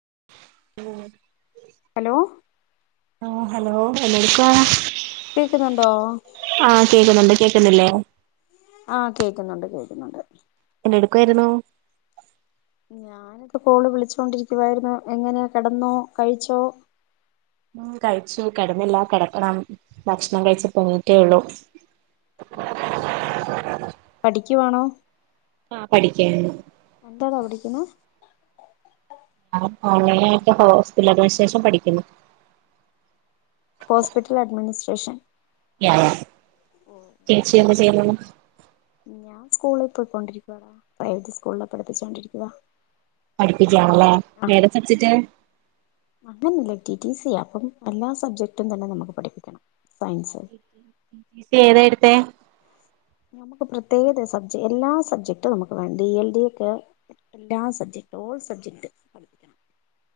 [unintelligible] Hello ആ hello എന്നെടുക്കുവാ കേക്കുന്നു ആ ആ കേക്കുന്നുണ്ട് കേക്കുന്നില്ലേ? ആ കേക്കുന്നുണ്ട് കേക്കുന്നുണ്ട്. ടുക്കുവായിരുന്നു. ഞാനത് കോള് വിളിച്ചോണ്ടിരിക്കുവായിരുന്നു. എങ്ങനെ കിടന്നോ? കഴിച്ചോ? ഉം കഴിച്ചു കിടന്നില്ല കിടക്കണം ഭക്ഷണം കഴിച് പൊങ്ങിട്ടേ ഉള്ളു പഠിക്കുവാണോ ആ പഠിക്കയാണ് മ് ഞാൻ ഓൺലൈനയിട്ട് ഹോസ്പിറ്റൽ അഡ്മിനിസ്ട്രേഷൻ പഠിക്കുന്നു. Hospital administration. ചേച്ചിയും കൊച്ചു ചെയ്യുന്നു. ഞാൻ സ്കൂളിൽ പോയിക്കൊണ്ടിരിക്കുവടാ പ്രൈവറ്റ് സ്കൂളിൽ പഠിപ്പിച്ചോണ്ടിരിക്കവാ പഠിപ്പിക്കാണല്ലേ ഏതാ സബ്ജക്റ്റ് അങ്ങനല്ല ടി അപ്പം എല്ലാ സബ്ജക്ടും തന്നെ നമുക്ക് പഠിപ്പിക്കണം. സയൻസ് ഏതായെടുത്തെ നമുക്ക് പ്രത്യേക സബ്ജ എല്ലാ സബ്ജക്ട് നമുക്ക് വേണം ഡി എൽ ഡി യൊക്കെ എല്ലാ സബ്ജക്ട് ഓൾ സബ്ജക്ട്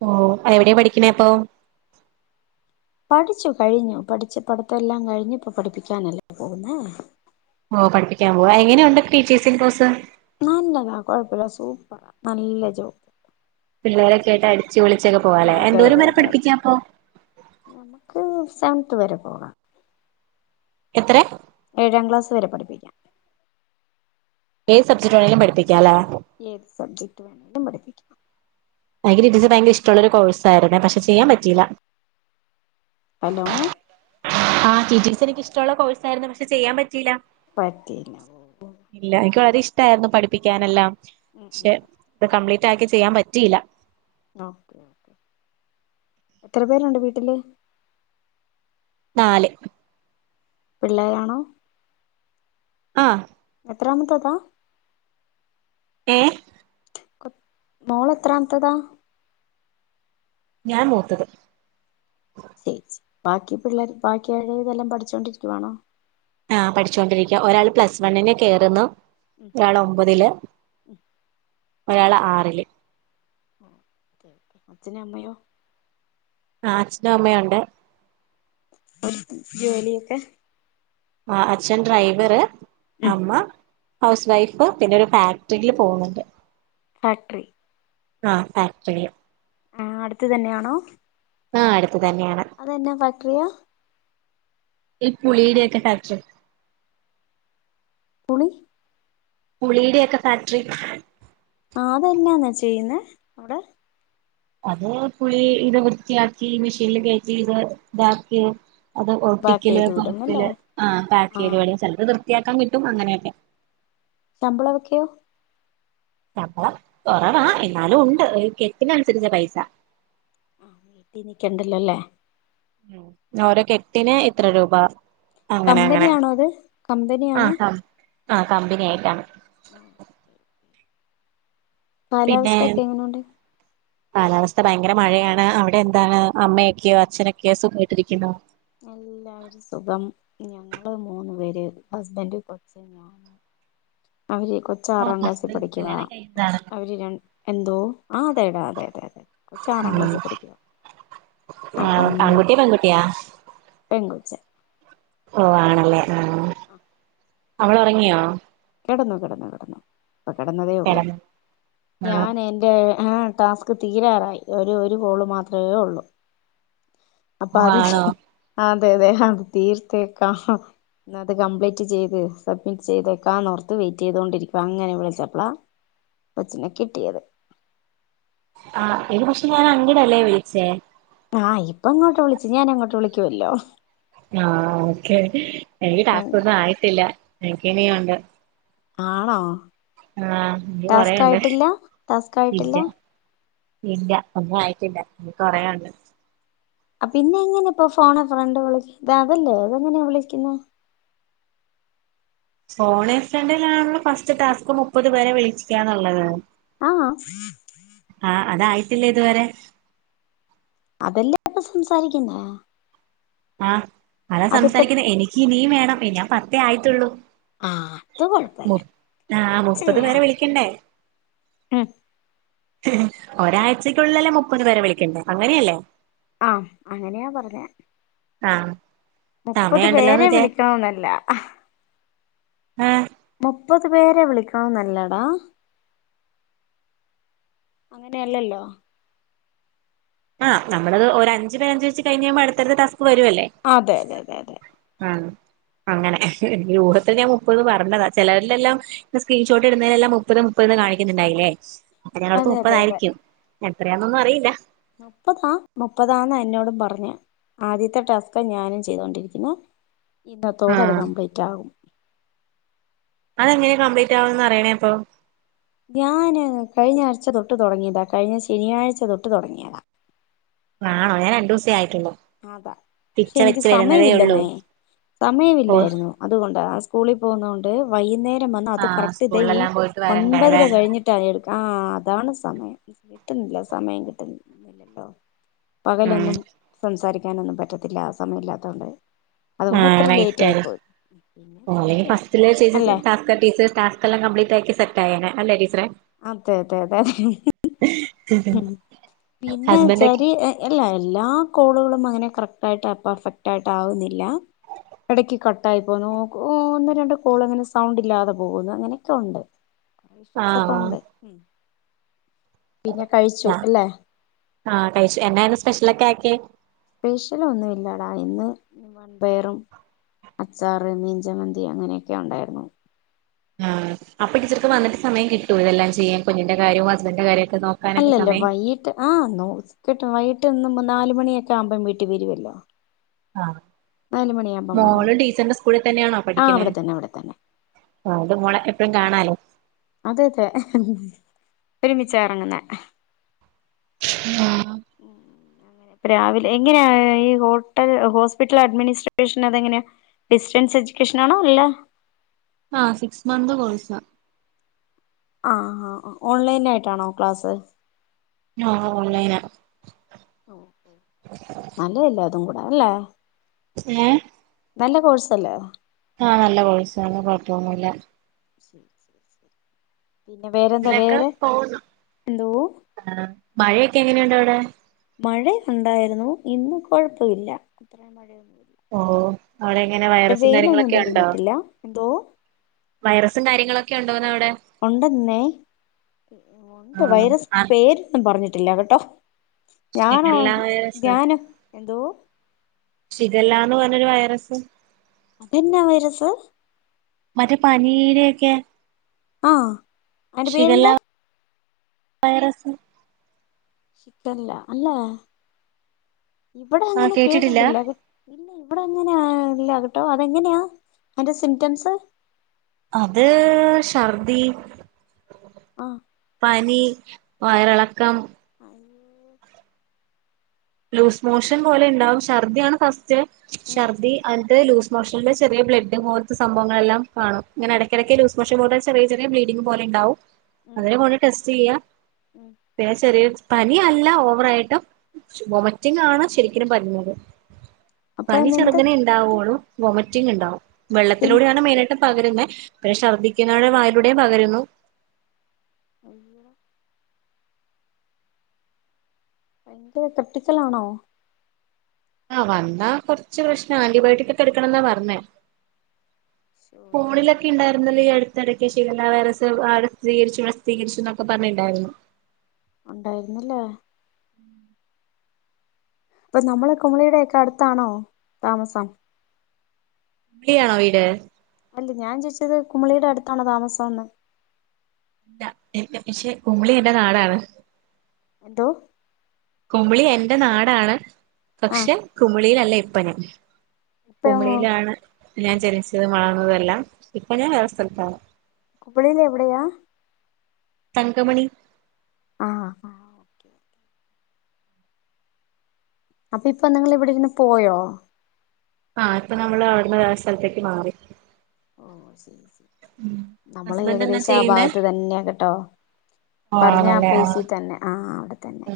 ഓ എവിടെയാ പഠിക്കണേപ്പൊ പഠിച്ചു കഴിഞ്ഞു പഠിച്ചു പടുത്തം എല്ലാം കഴിഞ്ഞു ഇപ്പൊ പഠിപ്പിക്കാനല്ലേ പോകുന്നേ ഓ പടിപ്പിക്കാൻ പോവാ എങ്ങനെയൊണ്ട് ടീച്ചേഴ്സിങ്ങ് കോസ് നല്ലതാ കൊഴപ്പില്ല സൂപ്പറാ നല്ല ജോബ് പിള്ളേരൊക്കെ ടീച്ചർ. ആയിട്ട് അടിച്ചു പൊളിച്ചൊക്കെ പോവാലെ അതെ എന്തോര അതെ വരെ അതെ പഠിപ്പിക്കാപ്പൊ ത്ത് വരെ പോകാം എത്ര ഏഴാം ക്ലാസ്സ് വരെ പഠിപ്പിക്കാം ഏത് സബ്ജക് വേണേലും പഠിപ്പിക്കാലേ ഏത് സബ്ജെക്റ്റ് വേണേലും പട്പ്പിക്കാം ഭയങ്കര [unintelligible] ഭയങ്കര ഇഷ്ടമുള്ളൊരു കോഴ്സായിരുന്നേ പക്ഷെ ചെയ്യാൻ പറ്റീല ഹലോ ആഹ് ടീചേഴ്സ് എനിക്ക് ഇഷ്ടുള്ള കോഴ്സ് ആയിരുന്നു പക്ഷെ ചെയ്യാൻ പറ്റിയില്ല പറ്റിയില്ല ഓ ഇല്ല എനിക്കാദ്യം ഇഷ് ഇഷ്ടായിരുന്നു പഠിപ്പിക്കാനെല്ലാം ഉം ഉം പക്ഷെ കംപ്ലീ റ്റാക്കി ചെയ്യാൻ പറ്റിയില്ല ഓ എത്ര പേരുണ്ട് വീട്ടില് നാല് പിള്ളേരാണോ ആഹ് എത്രാമത്തതാ ഏ മോള എത്രാമത്തതാ ഞാൻ മൂത്തത് ചേച്ചി ബാക്കി പിള്ളേർ ബാക്കി എല്ലാരും പഠിച്ചോണ്ടിരിക്കുവാണോ ആഹ് പഠിച്ചൊണ്ടിരിക്കയ ഒരാൾ പ്ലസ് വണ്ണിനെ കേറുന്നു ഒരാള് ഒമ്പതില് ഒരാള് ആറില്. അച്ഛനു അമ്മയോ? ആ അച്ഛനും അമ്മയൊണ്ട്. [unintelligible] ജോലിയൊക്കെ? ആ അച്ഛൻ ഡ്രൈവറ് അമ്മ ഹൗസ് വൈഫ് പിന്നെ ഒരു ഫാക്ടറിയില് പോകുന്നുണ്ട്. ഫാക്ട്രി. ആ ഫാക്ടറില്. ആ അടുത്ത് തന്നെയാണോ? ആ അടുത് അതെന്നാ ഫാക്ടറിയാ? ഈ പുളിയുടെയൊക്കെ [unintelligible] പുളി? പുളിയുടെ ഒക്കെ ഫാക്ട്രി. ആ അതെന്നാന്നെ ചെയ്യുന്നേ അവിടെ? അത് പുളി ഇത് വൃത്തിയാക്കി മെഷീനിൽ കേറ്റി ഇത് ഇതാക്കി അത് പാക്ക് ഒട്ടിക്കല് ചെയ്ത് വിടും അല്ലേ പുറത്തില് ആ പാക്ക് ആ ചെയ്ത ചെലത് വൃത്തിയാക്കൻ കിട്ടും അങ്ങനെയൊക്കെ. ശമ്പളവൊക്കെയോ? ശമ്പളം കൊറവാ എന്നാലും ഉണ്ട് കെട്ടിനനുസരിച്ച പൈസ. ആ വീട്ടി നിക്കണ്ടല്ലോല്ലേ? ഉം ഒരോ കെട്ടിന് ഇത്ര രൂപ. അങ്ങനെ അങ്ങനെ കമ്പനിയാണോ അത് ആ കമ്പനിയാണോ ആ ആ കമ്പനി ആയിട്ട. കാലാവസ്ഥയോക്കെ എങ്ങനുണ്ട്? കാലാവസ്ഥ ഭയങ്കര മഴയാണ് അവിടെ എന്താണ് അമ്മയൊക്കെയോ അച്ഛനൊക്കെയോ സുഖയിട്ടിരിക്കുന്നോ? മൂന്നു പേര് ഹസ്ബന്റ് കൊച്ച് ഞാന്. അവര് കൊച്ച് ഓ ആറാം ക്ലാസ്സിൽ ഹസ്ബൻഡ് പഠിക്കുവ കല്യാണം കഴിഞ്ഞതാണ് അവര് ര എന്തോ ആ അതെടാ അതെ അതെ അതെ കൊച്ച് ആറാം ക്ലാസ്സിൽ ഉം പഠിക്കുവ അപ്പം ആൺകുട്ടിയാ പെൺകുട്ടിയാ പെങ്കോ ച്ചെ ഓ ആണല്ലേ? ആ അവളോറങ്ങിയോ? കെടന്നു കെടന്നു കെടന്നു. ഇപ്പ കിടന്നതേ ഉള്ളു, കിടന്ന് ആണോ ഞാന് എന്റെ ആ ടാസ്ക് തീരാറായി ഒരേ ഒരു ഗോള് മാത്രവേ ഉള്ളു. അപ്പ ഓ അത് ആണോ ആ അതെ അതെ അത് തീർത്തേക്കാം ന്നത് കംപ്ലീറ്റ് ചെയ്ത് സബ്മിറ്റ് ചെയ്തെ ക്കാനോർത്ത് വെയിറ്റ് ചെയ്തോണ്ടിരിക്കുവ അങ്ങനെ വിളിച്ചപ്പള കൊച്ചിനെ കിട്ടിയത്. ആ ഇത് പക്ഷെ ഞാൻ അങ്ങിടല്ലേ വിളിച്ചേ? ആ ഇപ്പ ഇങ്ങോട്ട് വിളിച്ചു ഞാൻ അങ്ങോട്ട് വിളിക്കുവല്ലോ. ആഹ ഓക്കെ എനിക്ട്ടാസ്കൊ ന്നും ആയിട്ടില്ല എനിക്ക്നി വാണ്ട ആണോ ഇനി ടാസ്ക് കൊറേയുണ്ട് ആയിട്ടില്ല ടാസ്ക് ആയിട്ടില്ല ഇല്ല ഇല്ല ഒന്നും ആയിട്ടില്ല കൊറേയുണ്ട് പിന്നെ എങ്ങനെ ഇപ്പൊ ഫോണെഫ്രണ്ട് വിളി ഇത് അതല്ലേ അത എങ്ങനെ വിളിക്കുന്ന ഫോണേ ഫ്രണ്ടിലാണലോ ഫസ്റ്റ് ടാസ്ക് മുപ്പത് പേരെ വിളിച്ചിക്കാന്നുള്ളത് ആഹ ആ അതായിട്ടില്ലേ ഇതുവരെ അതെല്ലാം ഇപ്പൊ സംസാരിക്കുന്നേ ആഹ് അതാ അതിപ്പോ സംസാരിക്കുന്നത് എനിക്ക് ഇനിയും വേണം ഇന പത്തേ ആയിത്തുള്ളു ആഹ അത് കൊഴപ്പല്ല ആ അത് മുപ്പത് ചെയ്യാം പേരെ വിളിക്കണ്ടേ ഉം ഒരാഴ്ചക്കുള്ളല്ലേ മുപ്പത് പരെ വിളിക്കണ്ടേ അങ്ങനെയല്ലേ ആഹ അങ്ങനെയാ പറഞ്ഞെ ആഹ് മുപ്പത് സമയമുണ്ടല്ലോന്ന് പേരെ വിചാ വിളിക്കണോന്നല്ല ആഹ് മുപ്പത് പേരെ വിളിക്കണം എന്നല്ലടാ അങ്ങനെയല്ലല്ലോ ആ നമ്മളത് ഒരു അഞ്ച പേരഞ്ച് വെച്ച് കഴിഞ്ഴുമ്പോ അടുത്തത് ടാസ്ക് ഇപ്പ വരുല്ലേ അതെ അതെ അതെ അതെ ആ അങ്ങനെ എ ഊഹത്തിൽ ഞാൻ മുപ്പത് പറഞ്ഞതാ ചിലരിലെല്ലാം സ്ക്രീൻഷോട്ട് ഇടുന്നേനെല്ലാം മുപ്പത് മുപ്പതതെന്ന് കാണിക്കുന്നുണ്ടായില്ലേ അപ്പ ഞാനോർത്തു അതെ അതെ അതെ മുപ്പതായിരിക്കും എത്രയാന്നൊന്നും അറിയില്ല മുപ്പതാ മുപ്പതാന്ന എന്നോടും പറഞ്ഞ ആദ്യത്തെ ടാസ്ക് ഞാനും ചെയ്തൊണ്ടിരിക്കുന്നു ഇന്നത്തോട് അത് ആഹ് കംപ്ലീറ്റ് ആകും അതെങ്ങനെയാ കംപ്ലീറ്റ് ആവന്ന് അറിയണേ അപ്പൊ ഞാന് കഴിഞ്ഞ ആഴ്ച തൊട്ട് തുടങ്ങിയതാ കഴിഞ്ഞ ശനിയാഴ്ച തൊട്ട് തുടങ്ങിയതാ ആണോ ഞൻ രണ്ടു ദിവസം ആയി് അതാ പക്ഷെ എനിക്ക് വരുന്നതേ ഉള്ളൂ സമയമില്ലെന്നേ ഓഹ് സമയമില്ലായിരുന്നു അതുകൊണ്ട സ്കൂളിൽ പോകുന്നൊണ്ട് വൈകുന്നേരം അത് ആഹ് കറക് ഇത ഈ സ്കൂളിലെല്ലാം പോയിട്ട് വരണ്ടേല്ലേ ഒൻപതിലുംര കഴിഞ്ഞിട്ടാണ് ആയാലും ആഹ അതാണ് സമയം കിട്ടുന്നില്ല സമയം കിട്ടുന്നില്ലല്ലോ ഉം പകലൊന്നും സംസാരിക്കാനൊന്നും പറ്റത്തില്ല സമയമ ഇല്ലാത്ത കൊണ്ട് ആ ലൈറ്റ് ആയി പിന്നെ ഓല് ചെയ്യാം ഫസ്റ്റിലെ ചെയ്തു അല്ലെ ടാസ്ക്കൊക്കെ ടാസ്ക് ഒക്കെ കമ്പ്ലീറ്റ് ആക്കി സെറ്റാ [unintelligible] അല്ലേ ടീച്ചറെ അതെ അതെ അതെ അതെ ഉം പിന്നെ ഹസ്ബൻഡ് ഒക്കെ വെച്ചാര് എ എല്ലാ കോളുകളും അങ്ങനെ കറക്റ്റയിട്ട് പർഫറ്റയിട്ടാകുന്നില്ല എടക്ക് കട്ടായി പോന്നു ഒന്ന് രണ്ട് കോൾ അങ്ങനെ സൗണ്ട് ഇല്ലാതെ പോകുന്നു അങ്ങനെക്കെ ഒണ്ട് ആഹ് സൊക്കെണ്ട് ഞ അല്ലേ ആ കഴ്ച് എന്നാര്ന്ന് സ്പെഷ്യലൊക്കെ [unintelligible] സ്പെഷ്യലൊന്നുമില്ലടാ ഇന്ന് വൺപയറും അച്ചാറ് മീഞ്ചമന്തി അങ്ങനെയൊക്കെ ഉണ്ടാരുന്നു ആ അപ്പ ടീച്ചർക്ക് വന്നട്ട് സമയം കിട്ടുവോഇതെല്ലാം ചെയ്യാൻ കുഞ്ഞിന്റെ കാര്യവും ഹബൻഡന്റെ കാര്യ അല്ലല്ല വൈയിട്ട് ആ നോ കിട്ടും വൈ [unintelligible] നാലുമണിയൊക്കെ ആമ്പോം വീട്ടിൽ വരുവല്ലോ ആ നാല് മണിയാകുമ്പം മോളും വന്നേക്കും ടീച്ചറിന്റെ സ്കൂളിൽ തന്നെയാണോ ആ പഠിക്കണ അവിടെ തന്നെ അവിടെ തന്നെ അണ്ട് മോളെ എപ്പഴും കാണാലേ അതെ അതെ ഒരുമിച്ച ഇറങ്ങ്ന്നേ ആ രാവിലെ എങ്ങനെയാ ഈ ഹോട്ടൽ ഹോസ്പിറ്റൽ അഡ്മിനിസ്ട്രേഷൻ അതെങ്ങനെയാ ഡിസ്റ്റൻസ് എഡ്യൂക്കേഷൻ ആണോ അല്ല ങ സിക്സ് മന്ത് കോഴ്സ. ആ ആ ഓൺലൈനായിട്ടാണോ ക്ലാസ്. ആ ഓൺലൈന. ഓ നല്ലതല്ല. തും കൂടല്ലേ? ഏ നല്ല കോഴ്സല്ലേ ആ നല്ല കോഴ്സാണ് കൊഴപ്പൊന്നുല്ല വേരെന്താ ഇതിലൊക്കെ വേരെ പോകുന്നു എന്തോ ക്കെങ്ങന്ണ്ടവ്ടെ മഴ ഇണ്ടായിരുന്നു ഇന്ന് കൊഴപ്പയില്ല ഓ അവടെ എങ്ങനെ വൈറസും വെയിലൊന്നും കാര്യങ്ങളൊക്കെ ഉണ്ടോ തെളിഞ്ഞിട്ടില്ല എന്തോ വൈറസും കാര്യങ്ങളൊ ഉണ്ടെന്നെ ണ്ട് ആഹ് വൈറസ് ആഹ് പേരും പറഞ്ഞിട്ട ല്ല കേട്ടോ ഞനോ ഷിഗല്ല വൈറസ് ഞാന് എന്തോ ശിഖെല്ലന്ന് പർഞ്ഞൊരു വൈറസ് എന്നാ വൈറസ് മറ്റേ പനീരെക്കെ ആ അയ്ന്റെ പേരെന്താ? വൈറസ് ശിഗല്ല അല്ലേ ഇവടെ അങ്ങനെ കേട്ടിട്ടില്ല കെ ഇവടെ ങ്ങനാ ഇല്ലാട്ടോ അതെങ്ങനെയാ അതിന്റെ സിംറ്റംസ് അത് ഛർദി, ആഹ് പനി, വയറിളക്കം, ലൂസ് മോഷൻ പോലെ ഉണ്ടാവും ഛർദ്ദിയാണ് ഫസ്റ്റ് ഉം ഛർദി അൻട്ട് ലൂസ് മോഷൻല് ചെറിയ ബ്ലഡ് പോലത്തെ സംഭവങ്ങളെല്ലാം കാണും. ഇങ്ങനെ ഇടയ്ക്കിടക്ക് ലൂസ് മോഷൻ പോലെ ചെറിയ ചെറിയ ബ്ലീഡിങ്ങ് പോലെ ഉണ്ടാവും. ഉം അതിനെ കൊണ്ട് ടെസ്റ്റ് ചെയ്യാ. ഉം പിന്നെ ചെറിയ ഒരു പനി അല്ല ഓവറായിട്ടും വൊമറ്റിംഗ് ആണ് ശരിക്കനും വരുന്നത്. അപ്പൊ പനി അതിനെന്താ ചെറുങ്ങനെ ഇണ്ടാവോളൂ. വോമിറ്റിംഗ് ഉണ്ടാവും പിൻ വെള്ളത്തിലൂടെയാണ് മെയിനായിട്ട് പകരുന്നെ. പിന്നെ ഛർദ്ദിക്കുന്നവരുടെ വായിലൂടെയും പകരുന്നു ഭയങ്കര ക്രിട്ടിക്കലാണോ ആ വന്നാ കൊറച്ച് പ്രശ്നാ. ആന്റിബയോട്ടിക് ഒക്കെ എടുക്കണന്നാ പറഞ്ഞേ ഫോണിലൊക്കെ ഉണ്ടായിരുന്നല്ലോ ഈ അടുത്തിടക്ക് ഷിഗെല്ല വൈറസുകൾ സ്ഥിതികരിച്ചു പ്രസിദ്ധീകരിച്ചു എന്നൊക്കെ പറഞ്ഞ് ഉണ്ടായിരുന്നു ഉണ്ടായിരുന്നില്ലേ അപ്പൊ നമ്മള് കുമളിടെയൊക്കെ അടുത്താണോ താമസം ക്കിയാണോ വീട് അല്ല ഞാൻ ചോയിച്ചത് കുമളിയുടെ അടുത്താണോ താമസോന്ന് അല്ല എന്ന പക്ഷെ കുമളി എന്റെ നാടാണ് എന്തോ കുമളി എന്റെ നാടാണ് ആഹ് പക്ഷെ കുമിളിയിലല്ലേ ഇ ഇപ്പനേ ഇപ്പമോ കുമളിയിലാണ് ഞാൻ ജനിച്ചതും വളർ അതെല്ലാം ഇപ്പൊ ഞാൻ വേറെ സ്ഥലത്താണ് കുമളിയില് എവിടെയാ തങ്കമണി ആ അപ്പൊ ഇപ്പൊ നിങ്ങൾ ഇവിടെ ഇരുന്ന് പോയോ ആ ഇപ്പൊ നമ്മള് അവിടുന്ന് വേറെ സ്ഥലത്തേക്ക് മാറി ഓ ശരി ശരി ഉം നമ്മള് ഹസ്ബൻഡ് എന്നാ ഏകദേശം ആ ചെയ്യുന്നേ ഭാഗത്ത് തന്നെയാ കെട്ടോ ആഹ് പറഞ്ഞ ആ ആണല്ലേ ആഹ് പ്ലേസി തന്നെ ആ അവിടെ തന്നെ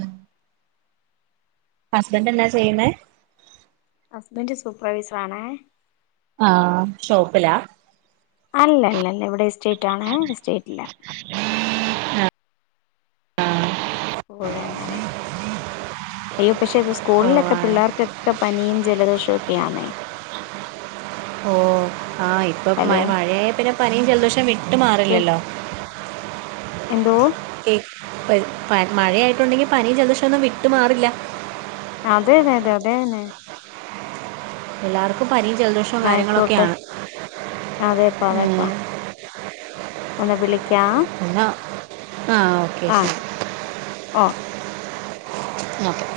ഹസ്ബൻ്റ് എന്താ ചെയ്യുന്നേ? ഹസ്ബൻറ് സൂപ്പർവൈസറാണേ ആ ഷോപ്പിലാ അല്ല അല്ല അല്ല ഇവിടെ എസ്റ്റേറ്റ് ആണ് എസ്റ്റേറ്റില പുഴങ്ങനെ അയ്യോ പക്ഷേ ഇ ഓഹ് സ്കൂളിലൊക്കെ ആണ് പിള്ളേർക്കൊക്കെ പനിയും ജലദോഷവും ക്കേ ആണെ ഓ ആഹ് ഇപ്പൊ ഹലോ മഴയെ പിന്നെ പനിയും ജലദിവഷം വിട്ട് മാറില്ലല്ലോ എന്തോ പനി മഴയായിട്ടുണ്ടെങ്കി പനി ജലദോശൊന്നും വിട്ടു മാറില്ല അതെതെ അതെ അതെന്നെ എല്ലാർക്കും അതെ പനി ജലദോഷവും ആയിക്കോട്ടെ കാര്യങ്ങളൊക്കെയാണ് അതേപ്പാ ഉം അതേപ്പാ [unintelligible] എന്നാ വിളിക്കാം എന്നാ ആഹ് ഓക്കെ ശരി ആയിക്ക ഓ. ഓക്കെ.